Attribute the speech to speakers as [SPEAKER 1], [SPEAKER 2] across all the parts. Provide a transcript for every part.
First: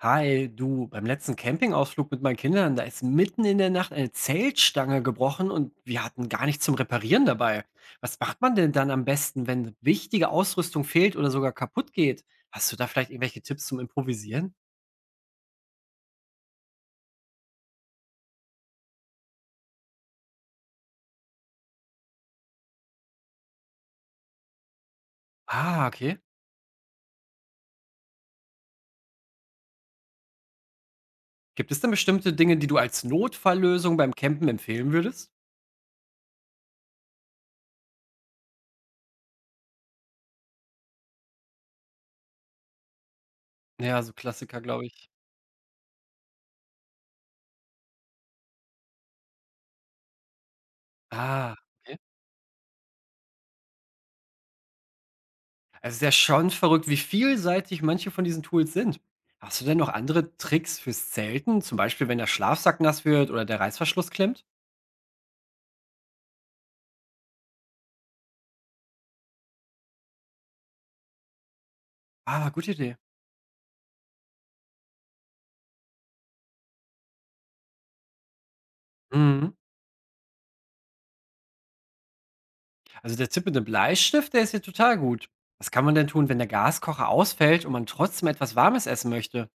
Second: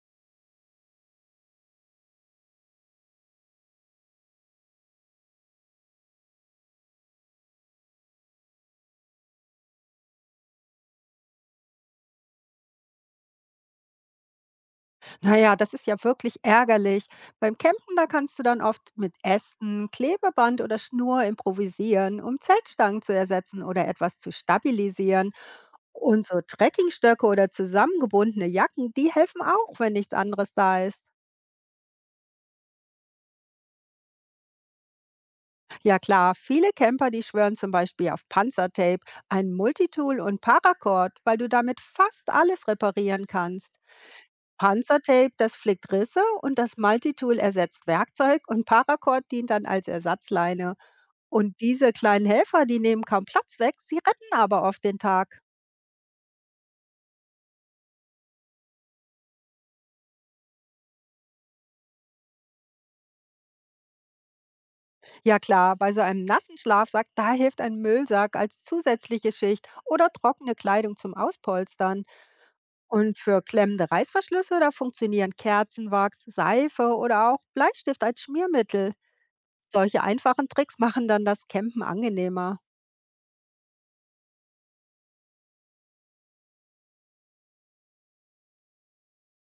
[SPEAKER 1] Hi, du, beim letzten Campingausflug mit meinen Kindern, da ist mitten in der Nacht eine Zeltstange gebrochen und wir hatten gar nichts zum Reparieren dabei. Was macht man denn dann am besten, wenn wichtige Ausrüstung fehlt oder sogar kaputt geht? Hast du da vielleicht irgendwelche Tipps zum Improvisieren?
[SPEAKER 2] Na ja, das ist ja wirklich ärgerlich. Beim Campen, da kannst du dann oft mit Ästen, Klebeband oder Schnur improvisieren, um Zeltstangen zu ersetzen oder etwas zu stabilisieren.
[SPEAKER 1] Ah, okay.
[SPEAKER 2] Und so Trekkingstöcke oder zusammengebundene Jacken, die helfen auch, wenn nichts anderes da ist.
[SPEAKER 1] Gibt es denn bestimmte Dinge, die du als Notfalllösung beim Campen empfehlen würdest?
[SPEAKER 2] Ja klar, viele Camper, die schwören zum Beispiel auf Panzertape, ein Multitool und Paracord, weil du damit fast alles reparieren kannst.
[SPEAKER 1] Ja, so Klassiker, glaube ich.
[SPEAKER 2] Panzertape, das flickt Risse und das Multitool ersetzt Werkzeug und Paracord dient dann als Ersatzleine.
[SPEAKER 1] Ah,
[SPEAKER 2] Und diese
[SPEAKER 1] okay.
[SPEAKER 2] kleinen Helfer, die nehmen kaum Platz weg, sie retten aber oft den Tag.
[SPEAKER 1] Also ist ja schon verrückt, wie vielseitig manche von diesen Tools sind. Hast du denn noch andere Tricks fürs Zelten? Zum Beispiel, wenn der Schlafsack nass wird oder der Reißverschluss klemmt?
[SPEAKER 2] Ja klar, bei so einem nassen Schlafsack, da hilft ein Müllsack als zusätzliche Schicht oder trockene Kleidung zum Auspolstern.
[SPEAKER 1] Ah, gute Idee.
[SPEAKER 2] Und für klemmende Reißverschlüsse, da funktionieren Kerzenwachs, Seife oder auch Bleistift als Schmiermittel.
[SPEAKER 1] Mhm.
[SPEAKER 2] Solche einfachen Tricks machen dann das Campen angenehmer.
[SPEAKER 1] Also der Tipp mit dem Bleistift, der ist hier total gut. Was kann man denn tun, wenn der Gaskocher ausfällt und man trotzdem etwas Warmes essen möchte?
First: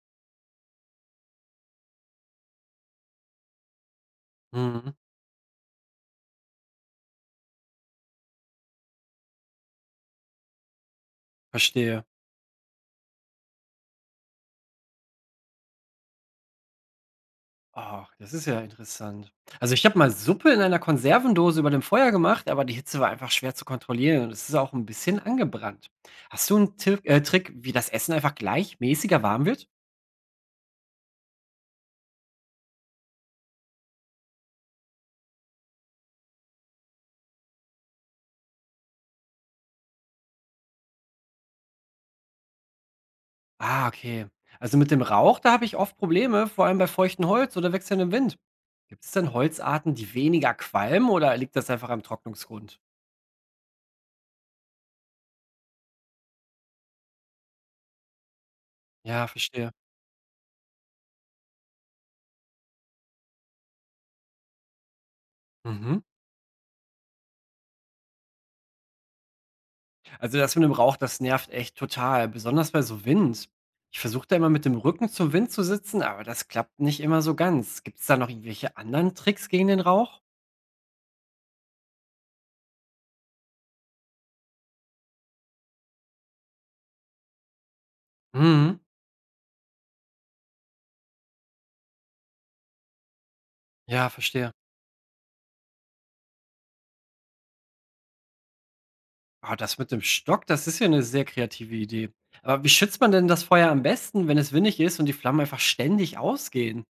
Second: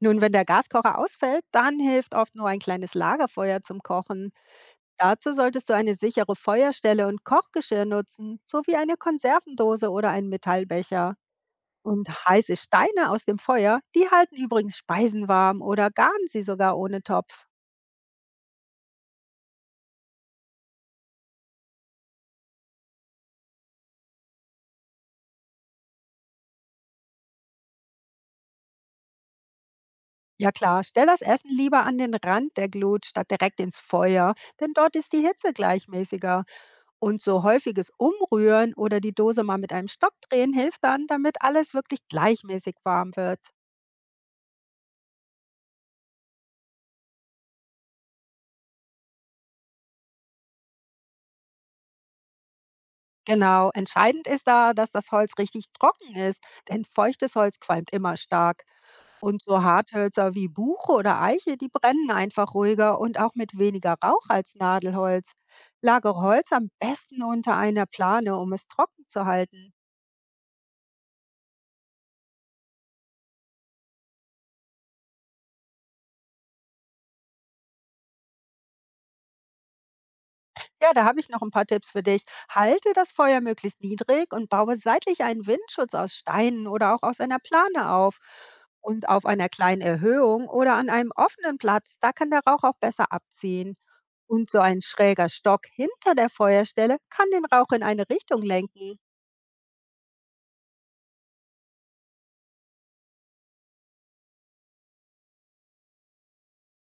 [SPEAKER 2] Nun, wenn der Gaskocher ausfällt, dann hilft oft nur ein kleines Lagerfeuer zum Kochen.
[SPEAKER 1] Mhm.
[SPEAKER 2] Dazu solltest du eine sichere Feuerstelle und Kochgeschirr nutzen, sowie eine Konservendose oder einen Metallbecher.
[SPEAKER 1] Verstehe.
[SPEAKER 2] Und heiße Steine aus dem Feuer, die halten übrigens Speisen warm oder garen sie sogar ohne Topf.
[SPEAKER 1] Ach, das ist ja interessant. Also, ich habe mal Suppe in einer Konservendose über dem Feuer gemacht, aber die Hitze war einfach schwer zu kontrollieren und es ist auch ein bisschen angebrannt. Hast du einen Tipp, Trick, wie das Essen einfach gleichmäßiger warm wird?
[SPEAKER 2] Ja klar, stell das Essen lieber an den Rand der Glut statt direkt ins Feuer, denn dort ist die Hitze gleichmäßiger. Und so häufiges Umrühren oder die Dose mal mit einem Stock drehen hilft dann, damit alles wirklich gleichmäßig warm wird.
[SPEAKER 1] Ah, okay. Also, mit dem Rauch, da habe ich oft Probleme, vor allem bei feuchtem Holz oder wechselndem Wind. Gibt es denn Holzarten, die weniger qualmen oder liegt das einfach am Trocknungsgrund?
[SPEAKER 2] Genau, entscheidend ist da, dass das Holz richtig trocken ist, denn feuchtes Holz qualmt immer stark.
[SPEAKER 1] Ja,
[SPEAKER 2] Und so
[SPEAKER 1] verstehe.
[SPEAKER 2] Harthölzer wie Buche oder Eiche, die brennen einfach ruhiger und auch mit weniger Rauch als Nadelholz.
[SPEAKER 1] Mhm.
[SPEAKER 2] Lagere Holz am besten unter einer Plane, um es trocken zu halten.
[SPEAKER 1] Also das mit dem Rauch, das nervt echt total, besonders bei so Wind. Ich versuche da immer mit dem Rücken zum Wind zu sitzen, aber das klappt nicht immer so ganz. Gibt es da noch irgendwelche anderen Tricks gegen den Rauch?
[SPEAKER 2] Ja, da habe ich noch ein paar Tipps für dich. Halte das Feuer möglichst niedrig und baue seitlich einen Windschutz aus Steinen oder auch aus einer Plane auf.
[SPEAKER 1] Mhm.
[SPEAKER 2] Und auf einer kleinen Erhöhung oder an einem offenen Platz, da kann der Rauch auch besser abziehen.
[SPEAKER 1] Ja,
[SPEAKER 2] Und
[SPEAKER 1] verstehe.
[SPEAKER 2] so ein schräger Stock hinter der Feuerstelle kann den Rauch in eine Richtung lenken.
[SPEAKER 1] Ah, das mit dem Stock, das ist ja eine sehr kreative Idee. Aber wie schützt man denn das Feuer am besten, wenn es windig ist und die Flammen einfach ständig ausgehen?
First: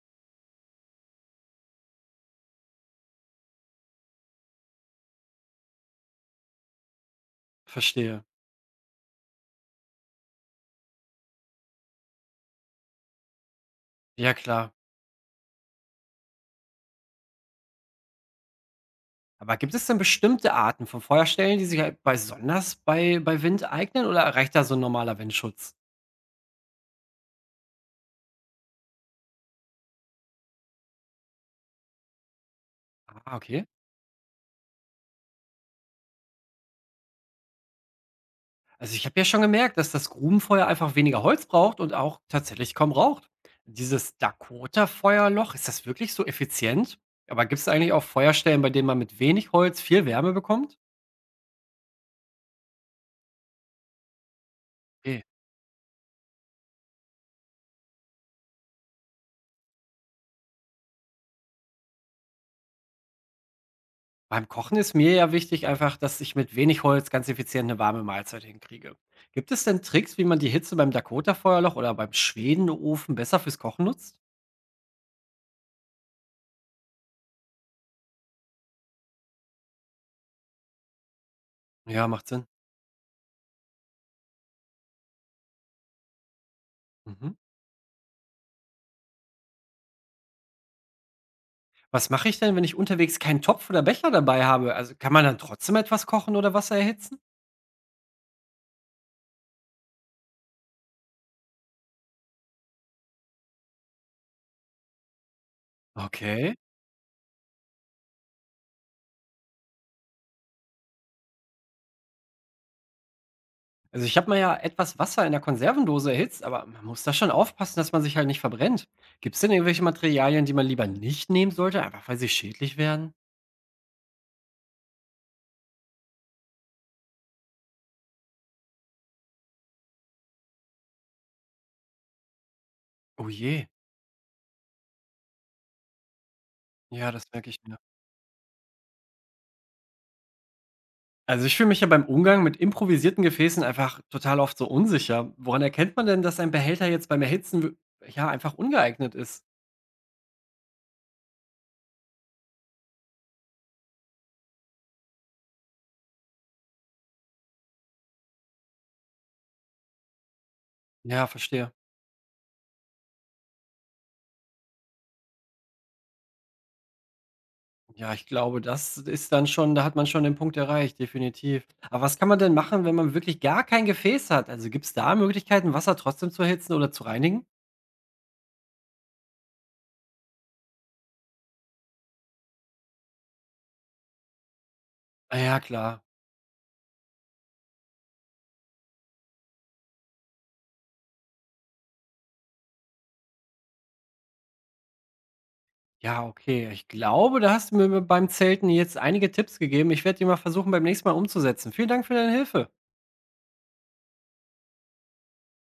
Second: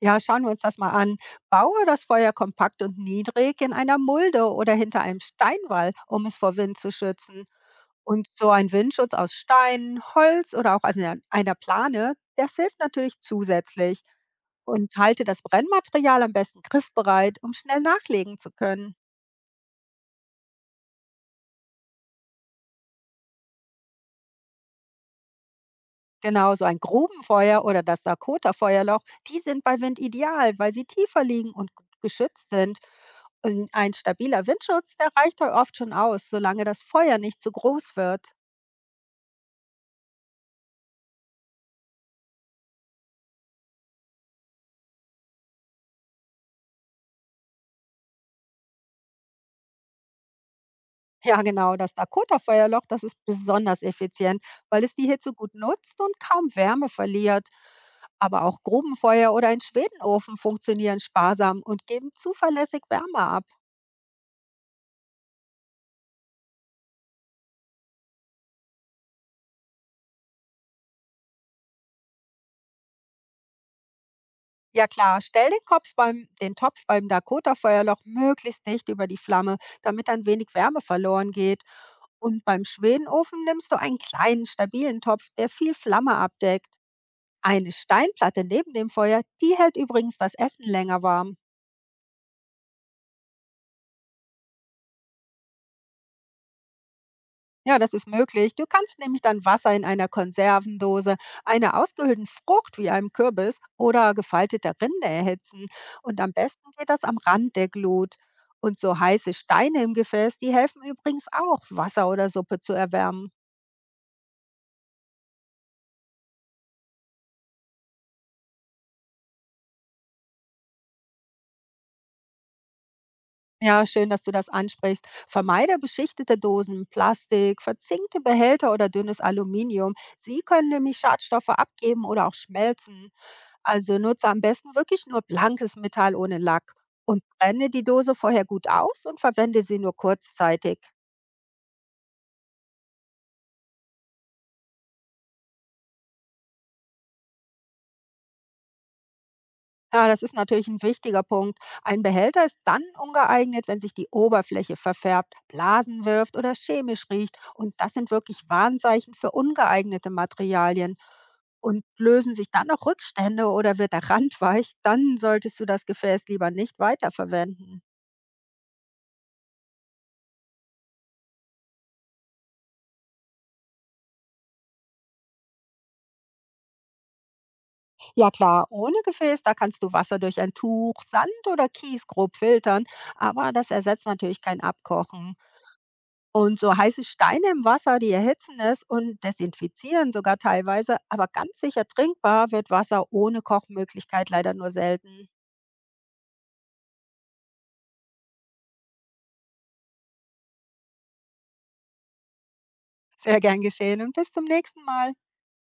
[SPEAKER 2] Ja, schauen wir uns das mal an. Baue das Feuer kompakt und niedrig in einer Mulde oder hinter einem Steinwall, um es vor Wind zu schützen.
[SPEAKER 1] Verstehe.
[SPEAKER 2] Und so ein Windschutz aus Stein, Holz oder auch aus einer Plane, das hilft natürlich zusätzlich.
[SPEAKER 1] Ja, klar.
[SPEAKER 2] Und halte das Brennmaterial am besten griffbereit, um schnell nachlegen zu können.
[SPEAKER 1] Aber gibt es denn bestimmte Arten von Feuerstellen, die sich halt besonders bei Wind eignen oder reicht da so ein normaler Windschutz?
[SPEAKER 2] Genau, so ein Grubenfeuer oder das Dakota Feuerloch, die sind bei Wind ideal, weil sie tiefer liegen und geschützt sind.
[SPEAKER 1] Ah, okay.
[SPEAKER 2] Und ein stabiler Windschutz, der reicht da oft schon aus, solange das Feuer nicht zu groß wird.
[SPEAKER 1] Also, ich habe ja schon gemerkt, dass das Grubenfeuer einfach weniger Holz braucht und auch tatsächlich kaum raucht. Dieses Dakota-Feuerloch, ist das wirklich so effizient? Aber gibt es eigentlich auch Feuerstellen, bei denen man mit wenig Holz viel Wärme bekommt?
[SPEAKER 2] Ja, genau, das Dakota-Feuerloch, das ist besonders effizient, weil es die
[SPEAKER 1] Okay.
[SPEAKER 2] Hitze gut nutzt und kaum Wärme verliert. Aber auch Grubenfeuer oder ein Schwedenofen funktionieren sparsam und geben zuverlässig Wärme ab.
[SPEAKER 1] Beim Kochen ist mir ja wichtig einfach, dass ich mit wenig Holz ganz effizient eine warme Mahlzeit hinkriege. Gibt es denn Tricks, wie man die Hitze beim Dakota-Feuerloch oder beim Schwedenofen besser fürs Kochen nutzt?
[SPEAKER 2] Ja klar, stell den Kopf beim, den Topf beim Dakota-Feuerloch möglichst nicht über die Flamme, damit ein wenig Wärme verloren geht.
[SPEAKER 1] Ja, macht
[SPEAKER 2] Und
[SPEAKER 1] Sinn.
[SPEAKER 2] beim Schwedenofen nimmst du einen kleinen, stabilen Topf, der viel Flamme abdeckt.
[SPEAKER 1] Mhm.
[SPEAKER 2] Eine Steinplatte neben dem Feuer, die hält übrigens das Essen länger warm.
[SPEAKER 1] Was mache ich denn, wenn ich unterwegs keinen Topf oder Becher dabei habe? Also kann man dann trotzdem etwas kochen oder Wasser erhitzen?
[SPEAKER 2] Ja, das ist möglich. Du kannst nämlich dann Wasser in einer Konservendose, einer ausgehöhlten Frucht wie einem Kürbis oder gefalteter Rinde erhitzen. Und am
[SPEAKER 1] Okay.
[SPEAKER 2] besten geht das am Rand der Glut. Und so heiße Steine im Gefäß, die helfen übrigens auch, Wasser oder Suppe zu erwärmen.
[SPEAKER 1] Also ich habe mal ja etwas Wasser in der Konservendose erhitzt, aber man muss da schon aufpassen, dass man sich halt nicht verbrennt. Gibt es denn irgendwelche Materialien, die man lieber nicht nehmen sollte, einfach weil sie schädlich wären?
[SPEAKER 2] Ja, schön, dass du das ansprichst. Vermeide beschichtete Dosen, Plastik, verzinkte Behälter oder dünnes Aluminium. Sie können nämlich Schadstoffe abgeben oder auch schmelzen.
[SPEAKER 1] Oh je.
[SPEAKER 2] Also nutze am besten wirklich nur blankes Metall ohne Lack
[SPEAKER 1] Ja,
[SPEAKER 2] und
[SPEAKER 1] das merke ich
[SPEAKER 2] brenne
[SPEAKER 1] mir.
[SPEAKER 2] die Dose vorher gut aus und verwende sie nur kurzzeitig.
[SPEAKER 1] Also ich fühle mich ja beim Umgang mit improvisierten Gefäßen einfach total oft so unsicher. Woran erkennt man denn, dass ein Behälter jetzt beim Erhitzen ja einfach ungeeignet ist?
[SPEAKER 2] Ja, das ist natürlich ein wichtiger Punkt. Ein Behälter ist dann ungeeignet, wenn sich die Oberfläche verfärbt, Blasen wirft oder chemisch riecht. Und das sind wirklich Warnzeichen für ungeeignete Materialien.
[SPEAKER 1] Ja, verstehe.
[SPEAKER 2] Und lösen sich dann noch Rückstände oder wird der Rand weich, dann solltest du das Gefäß lieber nicht weiterverwenden.
[SPEAKER 1] Ja, ich glaube, das ist dann schon, da hat man schon den Punkt erreicht, definitiv. Aber was kann man denn machen, wenn man wirklich gar kein Gefäß hat? Also, gibt es da Möglichkeiten, Wasser trotzdem zu erhitzen oder zu reinigen?
[SPEAKER 2] Ja klar, ohne Gefäß, da kannst du Wasser durch ein Tuch, Sand oder Kies grob filtern, aber das ersetzt natürlich kein Abkochen.
[SPEAKER 1] Ah ja, klar.
[SPEAKER 2] Und so heiße Steine im Wasser, die erhitzen es und desinfizieren sogar teilweise, aber ganz sicher trinkbar wird Wasser ohne Kochmöglichkeit leider nur selten.
[SPEAKER 1] Ja, okay. Ich glaube, da hast du mir beim Zelten jetzt einige Tipps gegeben. Ich werde die mal versuchen, beim nächsten Mal umzusetzen. Vielen Dank für deine Hilfe.
[SPEAKER 2] Sehr gern geschehen und bis zum nächsten Mal.